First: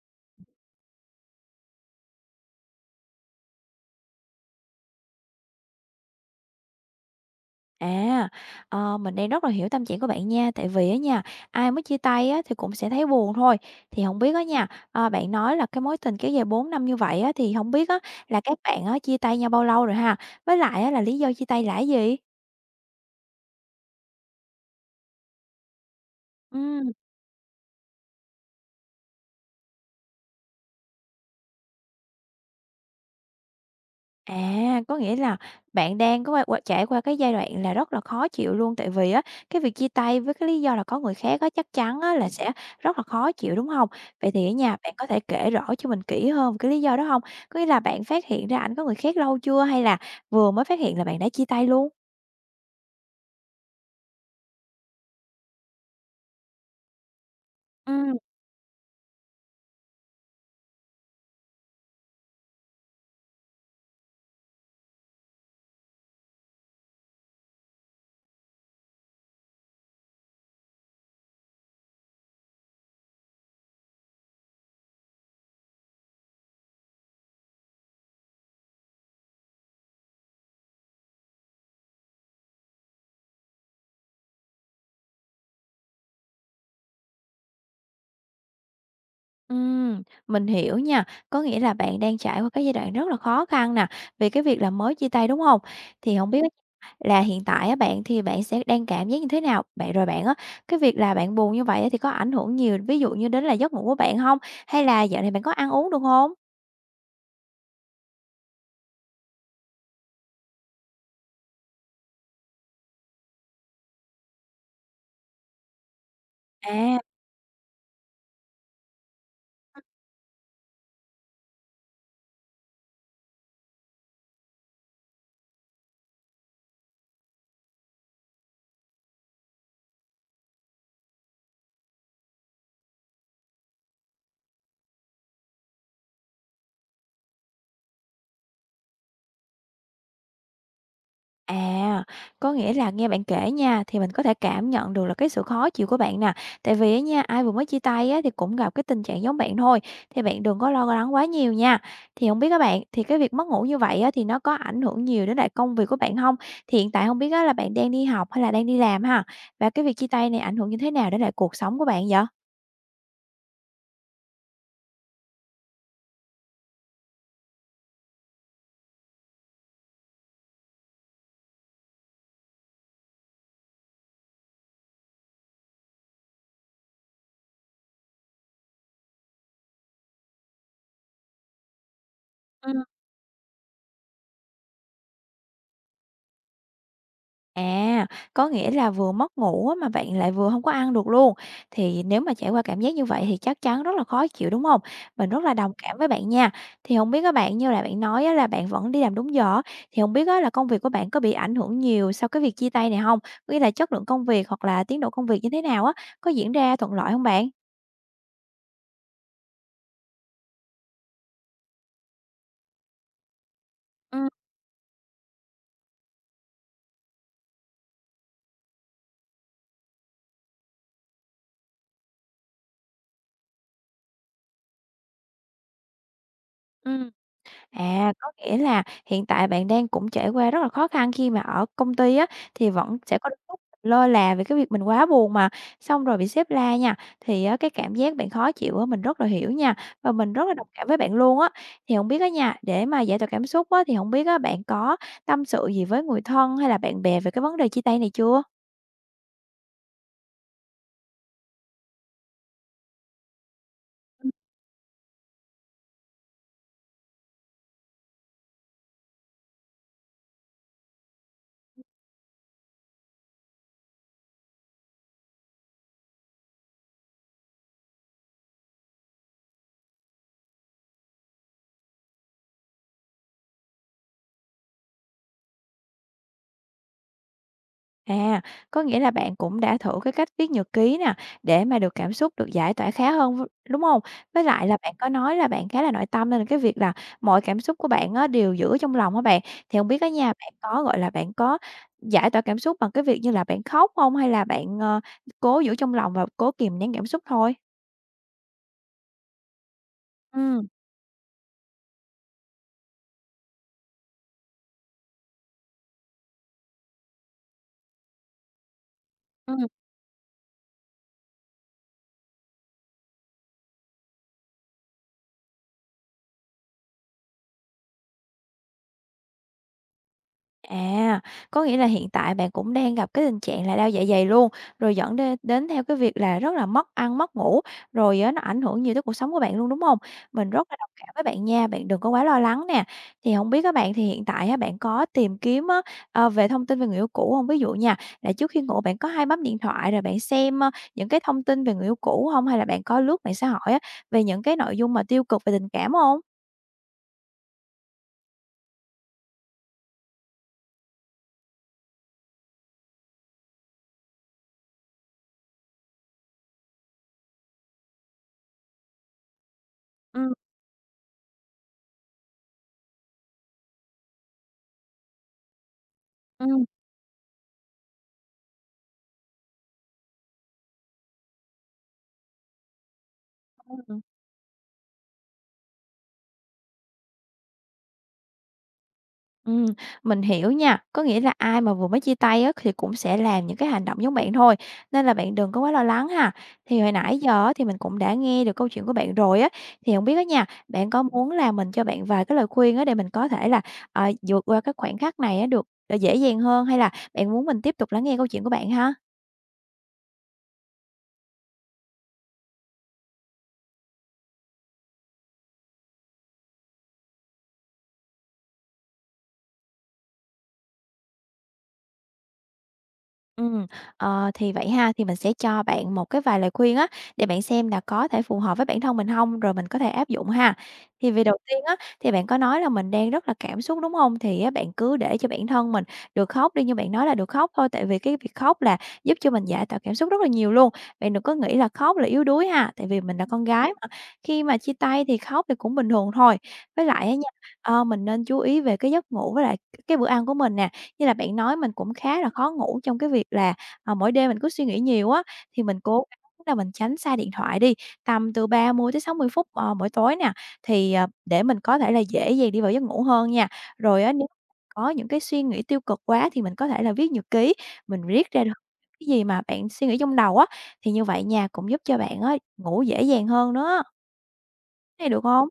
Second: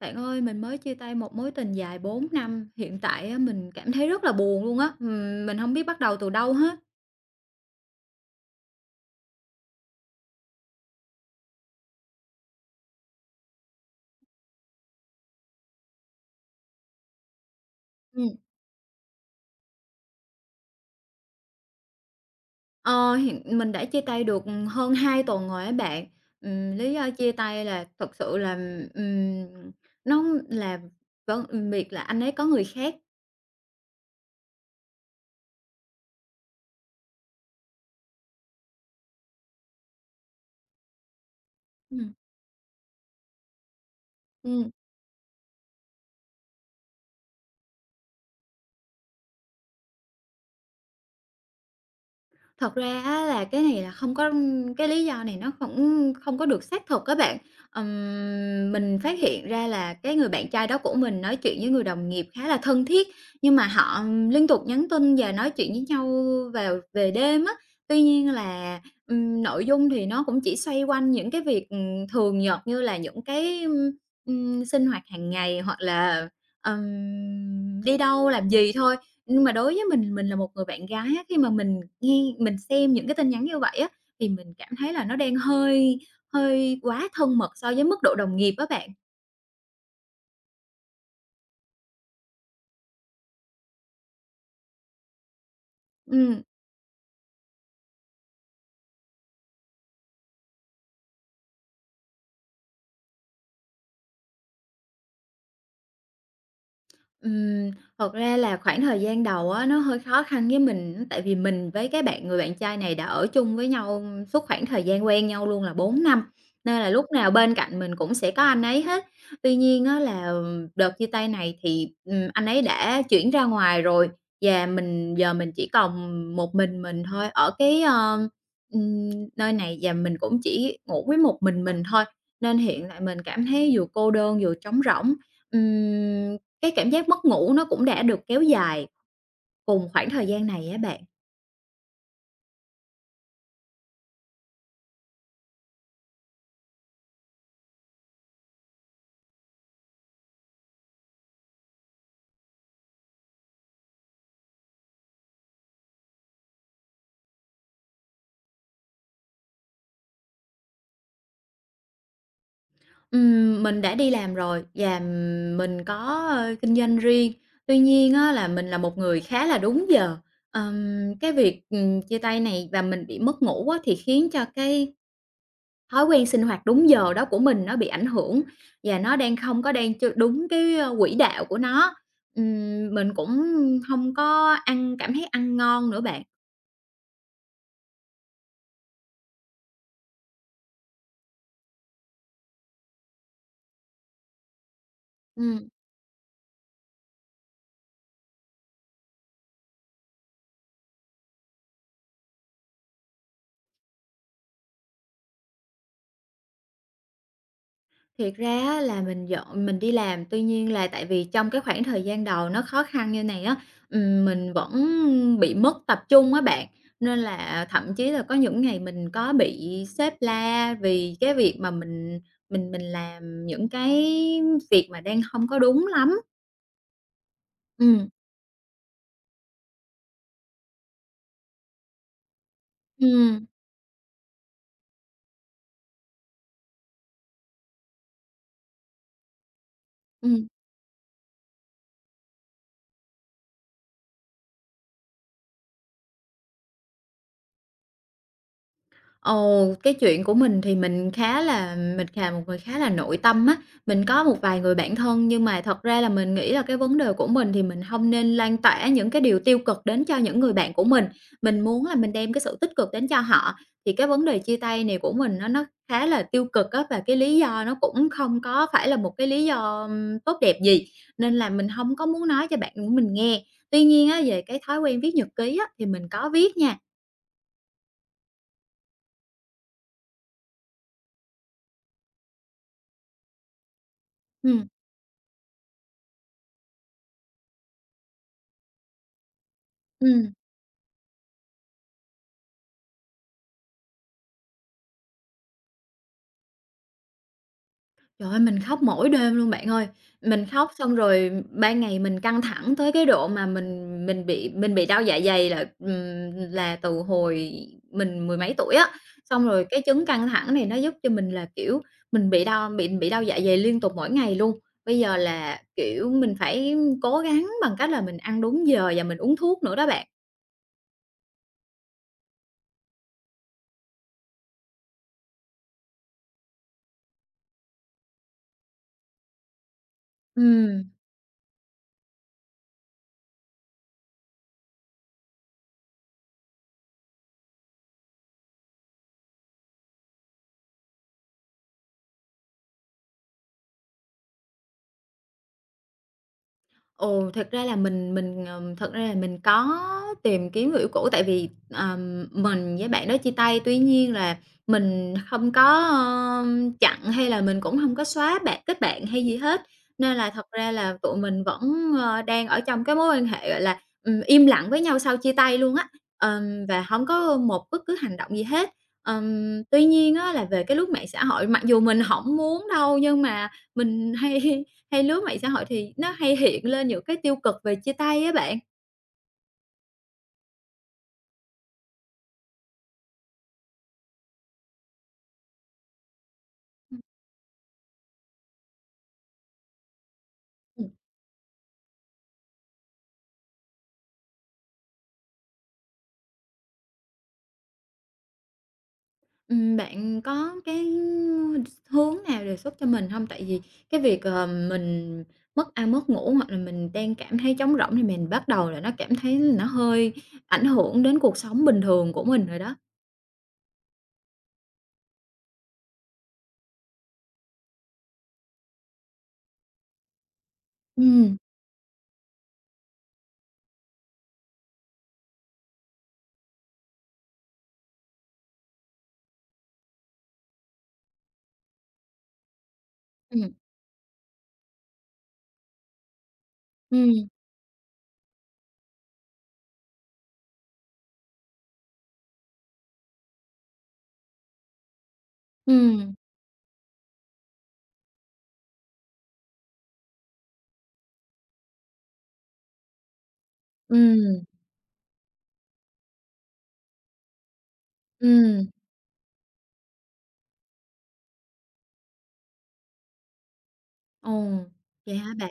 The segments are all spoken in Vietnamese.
Bạn ơi, mình mới chia tay một mối tình dài 4 năm. Hiện tại á mình cảm thấy rất là buồn luôn á, ừm, mình hông biết bắt đầu từ đâu hết. À, ờ, mình đang rất là hiểu tâm trạng của bạn nha, tại vì á nha, ai mới chia tay á thì cũng sẽ thấy buồn thôi. Thì hông biết á nha, ơ, bạn nói là cái mối tình kéo dài 4 năm như vậy á, thì hông biết á Ừm. là các bạn á chia tay nhau bao lâu rồi ha. Với lại á là lý do chia tay là cái gì? Ờ, hiện mình đã chia tay được hơn 2 tuần rồi á bạn, ừm, Ừm. lý do chia tay là thật sự là, ừm, nó là v việc là anh ấy có người khác. À, có nghĩa là bạn đang có qua qua trải qua cái giai đoạn là rất là khó chịu luôn. Tại vì á, cái việc chia tay với cái lý do là có người khác á, chắc chắn Ừm. á là sẽ rất là khó chịu, đúng hông? Vậy thì á Ừm. nha, bạn có thể kể rõ cho mình kỹ hơn về cái lý do đó hông? Có nghĩa là bạn phát hiện ra ảnh có người khác lâu chưa hay là vừa mới phát hiện là bạn đã chia tay luôn? Thật ra á là cái này là không có cái lý do này nó cũng không có được xác thực á bạn. Ừm. Ừm, mình phát hiện ra là cái người bạn trai đó của mình nói chuyện với người đồng nghiệp khá là thân thiết, nhưng mà họ liên tục nhắn tin và nói chuyện với nhau vào về đêm á. Tuy nhiên là, ừm, nội dung thì nó cũng chỉ xoay quanh những cái việc, ừm, thường nhật như là những cái, ừm, ừm, sinh hoạt hằng ngày hoặc là, ừm, đi đâu làm gì thôi. Nhưng mà đối với mình, mình là một người bạn gái á, khi mà mình nghe mình xem những cái tin nhắn như vậy á thì mình cảm thấy là nó đang hơi hơi quá thân mật so với mức độ đồng nghiệp á bạn. Ừm, mình hiểu nha, có nghĩa là bạn đang trải qua cái giai đoạn rất là khó khăn nè, vì cái việc là mới chia tay, đúng hông? Thì hổng biết Ừm. là hiện tại á, bạn thì bạn sẽ đang cảm giác như thế nào? Bạn rồi bạn á, cái việc là bạn buồn như vậy á, thì có ảnh hưởng nhiều, ví dụ như đến là giấc ngủ của bạn hông? Hay là dạo này bạn có ăn uống, được hông? Ừm, thật ra là khoảng thời gian đầu á, nó hơi khó khăn với mình, tại vì mình với cái bạn người bạn trai này đã ở chung với nhau suốt khoảng thời gian quen nhau luôn là 4 năm, nên là À. lúc nào bên cạnh mình cũng sẽ có anh ấy hết. Tuy Ừm. nhiên á là, ừm, đợt chia tay này thì, ừm, anh ấy đã chuyển ra ngoài rồi, và mình giờ mình chỉ còn một mình mình thôi ở cái ơ, ừm, nơi này và mình cũng chỉ ngủ với một mình mình thôi. Nên hiện tại mình cảm thấy vừa cô đơn vừa trống rỗng, ừm, cái cảm giác mất ngủ nó cũng đã được kéo dài cùng khoảng thời gian này á bạn. À, có nghĩa là nghe bạn kể nha, thì mình có thể cảm nhận được là cái sự khó chịu của bạn nè. Tại vì á nha, ai vừa mới chia tay á, thì cũng gặp cái tình trạng giống bạn thôi, thì bạn đừng có lo lắng quá nhiều nha. Thì hổng biết á bạn, thì cái việc mất ngủ như vậy á, thì nó có ảnh hưởng nhiều đến lại công việc của bạn hông? Thì hiện tại không biết là bạn đang đi học hay là đang đi làm ha? Và cái việc chia tay này ảnh hưởng như thế nào đến lại cuộc sống của bạn vậy? Ừm, mình đã đi làm rồi và mình có, ơ, kinh doanh riêng. Tuy nhiên á là mình là một người khá là đúng giờ. Ờm, cái việc, ừm, chia tay này và mình bị mất ngủ á, thì khiến cho cái thói quen sinh hoạt đúng giờ đó của mình nó bị ảnh hưởng, và nó đang không có đang ch đúng cái, ơ, quỹ đạo của nó. Ừm. Ừm, mình cũng hông có ăn cảm thấy ăn ngon nữa bạn. À, có nghĩa là vừa mất ngủ á mà bạn lại vừa hông có ăn được luôn. Thì nếu mà trải qua cảm giác như vậy thì chắc chắn rất là khó chịu, đúng hông? Mình rất là Ừm. đồng cảm với bạn nha. Thì hông biết á bạn, như là bạn nói á là bạn vẫn đi làm đúng giờ á, thì hông biết á là công việc của bạn có bị ảnh hưởng nhiều sau cái việc chia tay này hông? Có nghĩa là chất lượng công việc hoặc là tiến độ công việc như thế nào á, có diễn ra thuận lợi hông bạn? Thiệt ra á là mình vẫn mình đi làm, tuy nhiên là tại vì trong cái khoảng thời gian đầu nó khó khăn như này á, ừm, Ừm. mình vẫn bị mất tập trung á bạn. Nên là thậm chí là có những ngày mình có bị sếp la vì cái việc mà mình mình mình làm những cái việc mà đang hông có đúng lắm. Ừm. Ừm. À, có nghĩa là hiện tại bạn đang cũng trải qua rất là khó khăn khi mà ở công ty á, thì vẫn sẽ có Ừm. lúc lơ là về cái việc mình quá buồn mà, xong rồi bị sếp la nha. Thì á cái cảm giác bạn khó chịu á, mình rất là hiểu nha, và mình Ừm. rất là đồng cảm với bạn luôn á. Thì hông biết á nha, để mà giải tỏa cảm xúc á, thì hổng biết bạn á có tâm sự gì với người thân hay là bạn bè về cái vấn đề chia tay này chưa? Ừ, cái chuyện của mình thì mình khá là mình là một người khá là nội tâm á. Mình có Ừm. một vài người bạn thân nhưng mà thật ra là mình nghĩ là cái vấn đề của mình thì mình hông nên lan tỏa những cái điều tiêu cực đến cho những người bạn của mình. Mình muốn là mình đem cái sự tích cực đến cho họ, thì cái vấn đề chia tay này của mình nó nó khá là tiêu cực á. Và cái lý do nó cũng không có phải là một cái lý do, ưm, tốt đẹp gì, nên là mình hông có muốn nói cho bạn của mình nghe. Tuy nhiên á, về cái thói quen viết nhật ký á, thì mình có viết nha. À, có nghĩa là bạn cũng đã thử cái cách viết nhật ký nè, để mà được cảm xúc được giải tỏa khá hơn v đúng hông? Với lại Ừm. là bạn có nói là bạn khá là nội tâm, nên là cái việc là mọi cảm xúc của bạn á đều giữ trong lòng á bạn. Thì hông biết á nha, Ừm. bạn có, gọi là, bạn có giải tỏa cảm xúc bằng cái việc như là bạn khóc hông, hay là bạn, ờ, cố giữ trong lòng và cố kìm nén cảm xúc thôi? Trời ơi, mình khóc mỗi đêm luôn bạn ơi. Mình Ừm. khóc xong rồi ban ngày mình căng thẳng tới cái độ mà mình mình bị mình bị đau dạ dày là, ừm, là từ hồi mình mười mấy tuổi á. Xong rồi Ừm. cái chứng căng thẳng này nó giúp cho mình là, kiểu, mình bị đau bị bị đau dạ dày liên tục mỗi ngày luôn. Bây giờ là, kiểu, mình phải cố gắng bằng cách là mình ăn đúng giờ và mình uống thuốc nữa đó bạn. À, có nghĩa là hiện tại bạn cũng đang gặp cái tình trạng là đau dạ dày luôn, rồi dẫn đên đến theo cái việc là rất là mất ăn, mất ngủ, rồi á nó ảnh hưởng nhiều tới cuộc sống của bạn luôn, đúng hông? Mình rất là Ừm. đồng cảm với bạn nha, bạn đừng có quá lo lắng nè. Thì hông biết á bạn thì hiện tại á bạn có tìm kiếm á, ờ, về thông tin về người yêu cũ hông? Ví dụ nha, là trước khi ngủ bạn có hay bấm điện thoại rồi bạn xem, ờ, những cái thông tin về người yêu cũ hông? Hay là bạn có lướt mạng xã hội á về những cái nội dung mà tiêu cực về tình cảm hông? Ồ, thật ra là mình mình, ờ thật ra là mình có tìm kiếm người yêu cũ tại vì, ờ, mình với bạn đó chia tay, tuy nhiên là mình hông có, ơ, chặn hay là mình cũng hông có xóa bạn kết bạn hay gì hết. Nên là Ừm. thật ra là tụi mình vẫn, ờ, đang ở trong cái mối quan hệ, gọi là, ừm, im lặng với nhau sau chia tay luôn á, ờ, Ừm. và hông có một bất cứ hành động gì hết. Ờm, tuy nhiên á là về cái lướt mạng xã hội, mặc dù mình hổng muốn đâu nhưng mà Ừm. mình hay hay lướt mạng xã hội thì nó hay hiện lên những cái tiêu cực về chia tay á bạn. Ừm, mình hiểu nha. Có nghĩa là ai mà vừa mới chia tay á thì cũng sẽ làm những cái hành động giống bạn thôi, nên là bạn đừng có quá lo lắng ha. Thì hồi Ừm. nãy giờ á, thì mình cũng đã nghe được câu chuyện của bạn rồi á. Thì hông biết á nha, Ừm. bạn có muốn là mình cho bạn vài cái lời khuyên á để mình có thể là, ờ, vượt qua cái khoảnh khắc này được, ờ, dễ dàng hơn, hay là bạn muốn mình tiếp tục lắng nghe câu chuyện của bạn ha? Ừm, bạn có cái hướng nào đề xuất cho mình hông? Tại vì cái việc, ờ, mình mất ăn mất ngủ hoặc là mình đang cảm thấy trống rỗng, thì mình bắt đầu là nó cảm thấy là nó hơi ảnh hưởng đến cuộc sống bình thường của mình rồi đó. Ừm, ờ, thì vậy ha, thì mình sẽ cho bạn một cái vài lời khuyên á, để bạn xem là có thể phù hợp với bản thân mình hông, rồi mình có thể áp dụng ha. Thì vì đầu Ừm. tiên á, thì bạn có nói là mình đang rất là cảm xúc, đúng hông? Thì, à, bạn cứ để cho bản thân mình được khóc đi, như bạn nói là được khóc thôi. Tại vì cái việc khóc là giúp cho mình giải tỏa cảm xúc rất là nhiều luôn. Bạn đừng có nghĩ là khóc là yếu đuối ha. Tại vì mình là con Ừm. gái mà, khi mà chia tay thì khóc thì cũng bình thường thôi. Với lại á Ừm. nha, ờ, mình nên chú ý về cái giấc ngủ với lại cái bữa ăn của mình nè. Như là bạn nói mình cũng khá là khó ngủ trong cái việc là, ờ, mỗi đêm mình cứ suy nghĩ nhiều á, thì mình cố Ừm. gắng là mình tránh xa điện thoại đi, tầm từ 30 đến 60 phút, ờ, mỗi tối nè. Thì, ờ, để mình có thể là dễ dàng đi vào giấc ngủ hơn nha. Rồi á, nếu Ừm. có những cái suy nghĩ tiêu cực quá thì mình có thể là viết nhật ký, mình viết ra được Ừm. cái gì mà bạn suy nghĩ trong đầu á. Thì như vậy nó cũng giúp cho bạn á ngủ dễ dàng hơn nữa á. Ồ, Thế vậy được hả hông? bạn?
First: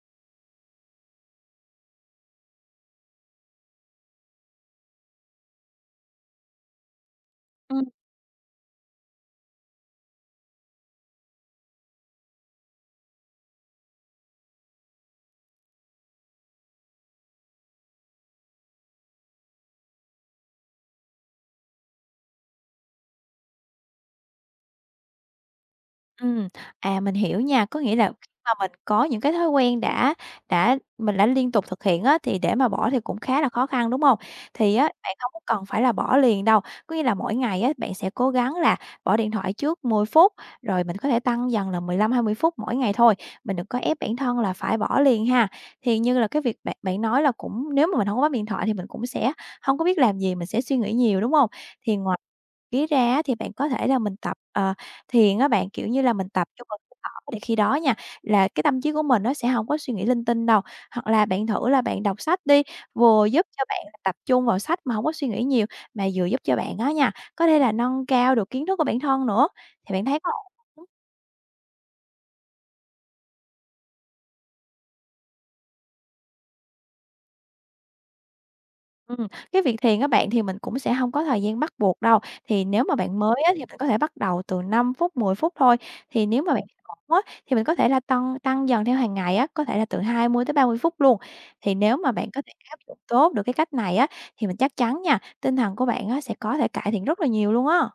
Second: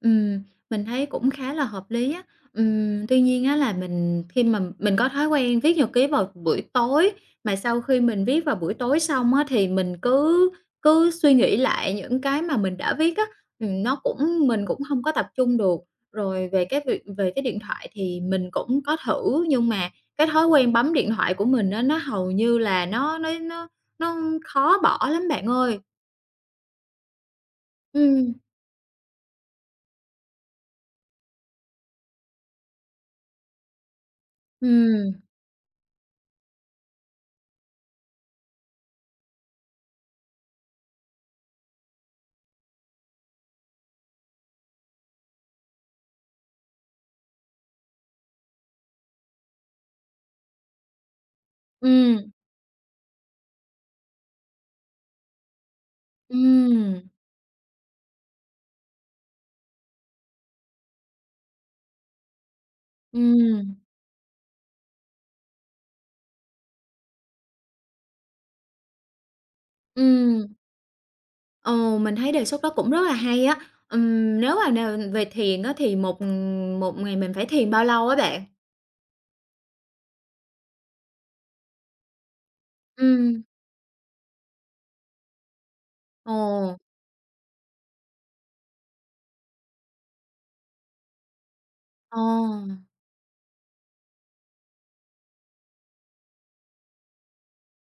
Ừm, mình thấy cũng khá là hợp lý á. Ừm, tuy nhiên á là mình khi mà mình có thói quen viết nhật ký vào buổi tối, mà sau Ừm. khi mình viết vào buổi tối xong á, thì mình cứ cứ suy nghĩ lại những cái mà mình đã viết á, ừm, nó cũng mình cũng hông có tập trung được. Rồi về cái việc về cái điện thoại thì mình cũng có thử, nhưng mà cái thói quen bấm điện thoại của mình á, nó hầu như là nó nó nó nó khó bỏ lắm bạn ơi. Ừm, à, mình hiểu nha. Có nghĩa là khi Ừm. mà mình có những cái thói quen đã đã mình đã liên tục thực hiện á, thì để mà bỏ thì cũng khá là khó khăn, đúng hông? Thì á Ừm. bạn hông có cần phải là bỏ liền đâu, có nghĩa là mỗi ngày á, bạn sẽ cố gắng là bỏ điện thoại trước 10 phút, rồi mình có thể tăng dần là 15, 20 phút mỗi ngày thôi. Mình đừng có ép bản thân là phải bỏ liền ha. Thì như là cái việc bạn bạn nói là cũng nếu mà mình hổng có bấm điện thoại thì mình cũng sẽ hông có biết làm gì, mình sẽ suy nghĩ nhiều, đúng hông? Thì Ừm. ngoài ký ra á, thì bạn có thể là mình tập, ờ, thiền á bạn, kiểu như là mình tập, kêu bằng, [unintelligible] Ừm. thở, thì khi đó nha, là cái tâm trí của mình nó sẽ hổng có suy nghĩ linh tinh đâu. Hoặc là bạn thử là bạn đọc sách đi, vừa giúp cho Ừm. bạn là tập trung vào sách mà hổng có suy nghĩ nhiều, mà vừa giúp cho bạn á nha, có thể là nâng cao được kiến thức của bản thân nữa. Thì bạn thấy có Ừm. ổn [unintelligible] Ồ, mình thấy đề xuất đó cũng rất là hay á. Ừm, nếu mà n về thiền á thì một, ừm, một ngày mình phải thiền bao lâu á bạn? Ừm, cái việc thiền á bạn, thì mình cũng sẽ hông có thời gian bắt buộc đâu. Thì nếu mà bạn mới Ừm. á, thì mình có thể bắt đầu từ 5 phút, 10 phút thôi. Thì nếu mà bạn Ồ. ổn á, thì mình có thể là tâng tăng dần theo hàng ngày á, có thể là từ 20 tới 30 phút luôn. Thì nếu mà bạn có thể áp Ồ. dụng tốt được cái cách này á, thì mình chắc chắn nha, tinh thần của bạn sẽ có thể cải thiện rất là nhiều luôn á.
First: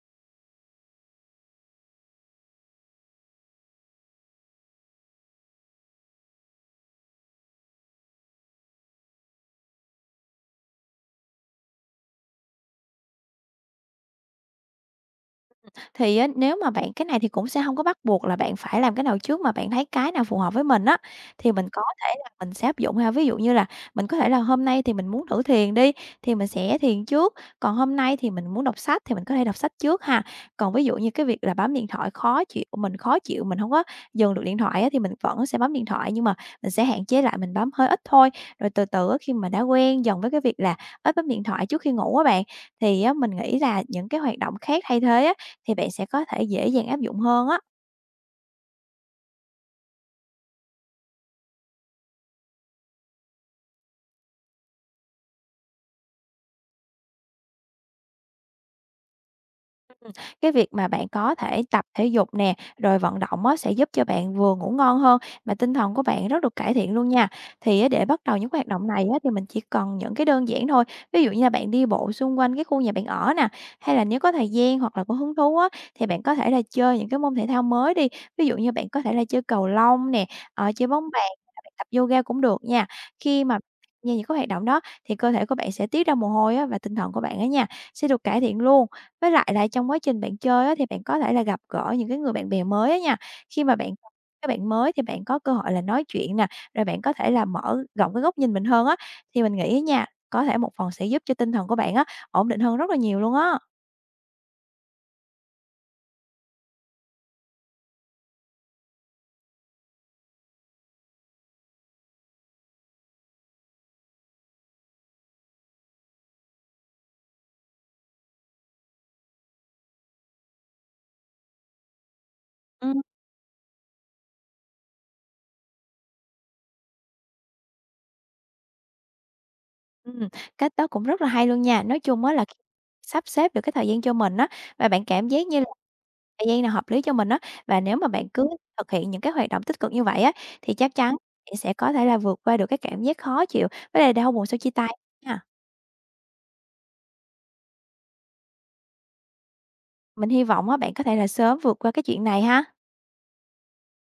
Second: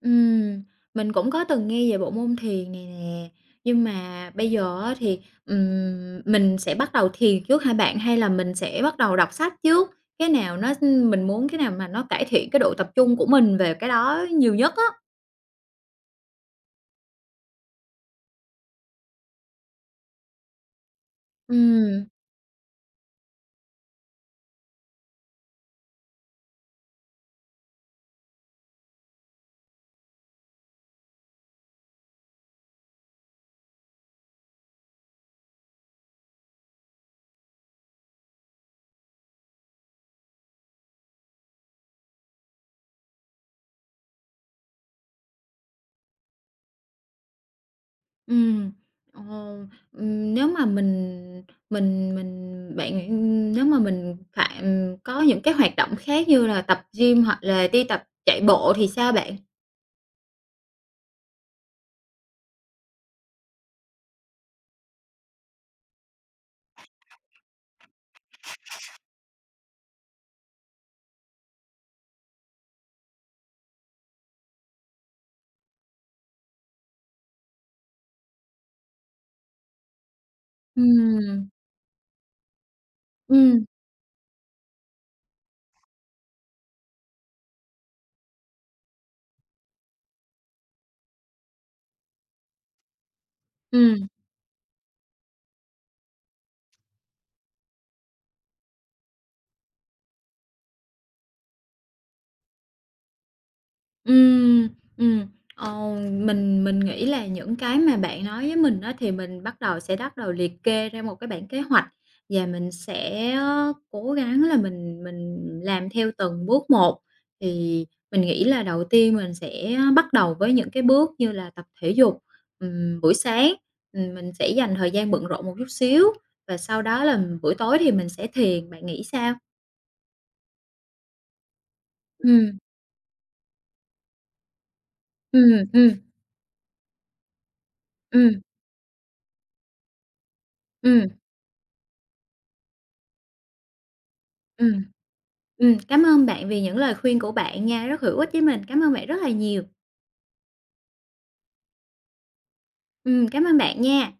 Ừm, mình cũng có từng nghe về bộ môn thiền này nè. Nhưng mà bây giờ á thì, ừm, mình sẽ bắt đầu thiền trước hả bạn? Hay là mình sẽ bắt đầu đọc sách trước? Cái nào nó mình muốn cái nào mà nó cải thiện cái độ tập trung của mình về cái đó nhiều nhất á. Ừm, thì á, nếu mà bạn cái này thì cũng sẽ hông có bắt buộc là bạn phải làm cái nào trước, mà bạn thấy cái nào phù hợp với mình á thì mình có Ừm. thể là mình sẽ áp dụng ha. Ví dụ như là mình có thể là hôm nay thì mình muốn thử thiền đi, thì mình sẽ thiền trước, còn hôm nay thì mình muốn đọc sách thì mình có thể đọc sách trước ha. Còn ví dụ như cái việc là bấm điện thoại khó chịu mình khó chịu, mình hông có dừng được điện thoại á, thì mình vẫn sẽ bấm điện thoại nhưng mà mình sẽ hạn chế lại, mình bấm hơi ít thôi. Rồi từ từ á, khi mà đã quen dần với cái việc là ít bấm điện thoại trước khi ngủ á bạn, thì á mình nghĩ là những cái hoạt động khác thay thế á thì bạn sẽ có thể dễ dàng áp dụng hơn á. Ừm. Ờ, ừm, nếu mà mình mình mình bạn [unintelligible] nếu mà mình phạm có những cái hoạt động khác như là tập gym hoặc là đi tập chạy bộ thì sao bạn? Ừm, cái việc mà bạn có thể tập thể dục nè, rồi vận động á sẽ giúp cho bạn vừa ngủ ngon hơn mà tinh thần của bạn rất được cải thiện luôn nha. Thì á để bắt đầu những cái hoạt động này á thì mình chỉ cần những cái đơn giản thôi. Ví dụ như là bạn đi bộ xung quanh cái khu nhà bạn ở nè, hay là nếu có thời gian hoặc là có hứng thú á thì bạn có thể là chơi những cái môn thể thao mới đi. Ví dụ như bạn có thể là chơi cầu lông nè, ờ, chơi bóng bàn Ừm. hay bạn tập yoga cũng được nha. Khi mà Ừm. những cái hoạt động đó thì cơ thể của bạn sẽ tiết ra mồ hôi á và tinh thần của bạn á nha sẽ được cải thiện luôn. Với lại là trong quá trình bạn chơi á thì bạn có thể là gặp gỡ những cái người bạn bè mới á nha. Khi mà bạn Ừm. gặp cái bạn mới thì bạn có cơ hội là nói chuyện nè, rồi bạn có thể là mở rộng cái góc nhìn mình hơn á, thì mình nghĩ á nha, có thể một phần sẽ giúp cho tinh thần của bạn á ổn định hơn rất là nhiều luôn á. Ừm, ừm, ờ, mình mình nghĩ là những cái mà bạn nói với mình á thì mình bắt đầu sẽ bắt đầu liệt kê ra một cái bảng kế hoạch và mình sẽ, ơ, cố gắng là mình mình làm theo từng bước một, thì mình nghĩ là đầu tiên mình sẽ bắt đầu với những cái bước như là tập thể dục, Ừm. ừm, buổi sáng. Ừm, mình sẽ dành thời gian bận rộn một chút xíu và sau đó là buổi tối thì mình sẽ thiền, bạn nghĩ sao? Ừm, cách đó cũng rất là hay luôn nha. Nói chung á là Ừm. sắp xếp được cái thời gian cho mình á và bạn cảm giác như Ừm, ừm. thời gian nào hợp lý cho mình á, và nếu mà bạn Ừm. cứ thực hiện những cái hoạt động tích cực như vậy á thì chắc Ừm. chắn nghĩ sẽ có thể là vượt qua được cái cảm giác khó chịu với lại đau buồn sau chia Ừm. tay nha. Ừm, cám ơn bạn vì những lời khuyên của bạn nha, rất hữu ích với mình, cảm ơn bạn rất là nhiều. Mình hy vọng á bạn có thể là sớm vượt qua cái chuyện này ha. Ừm, cảm ơn bạn nha.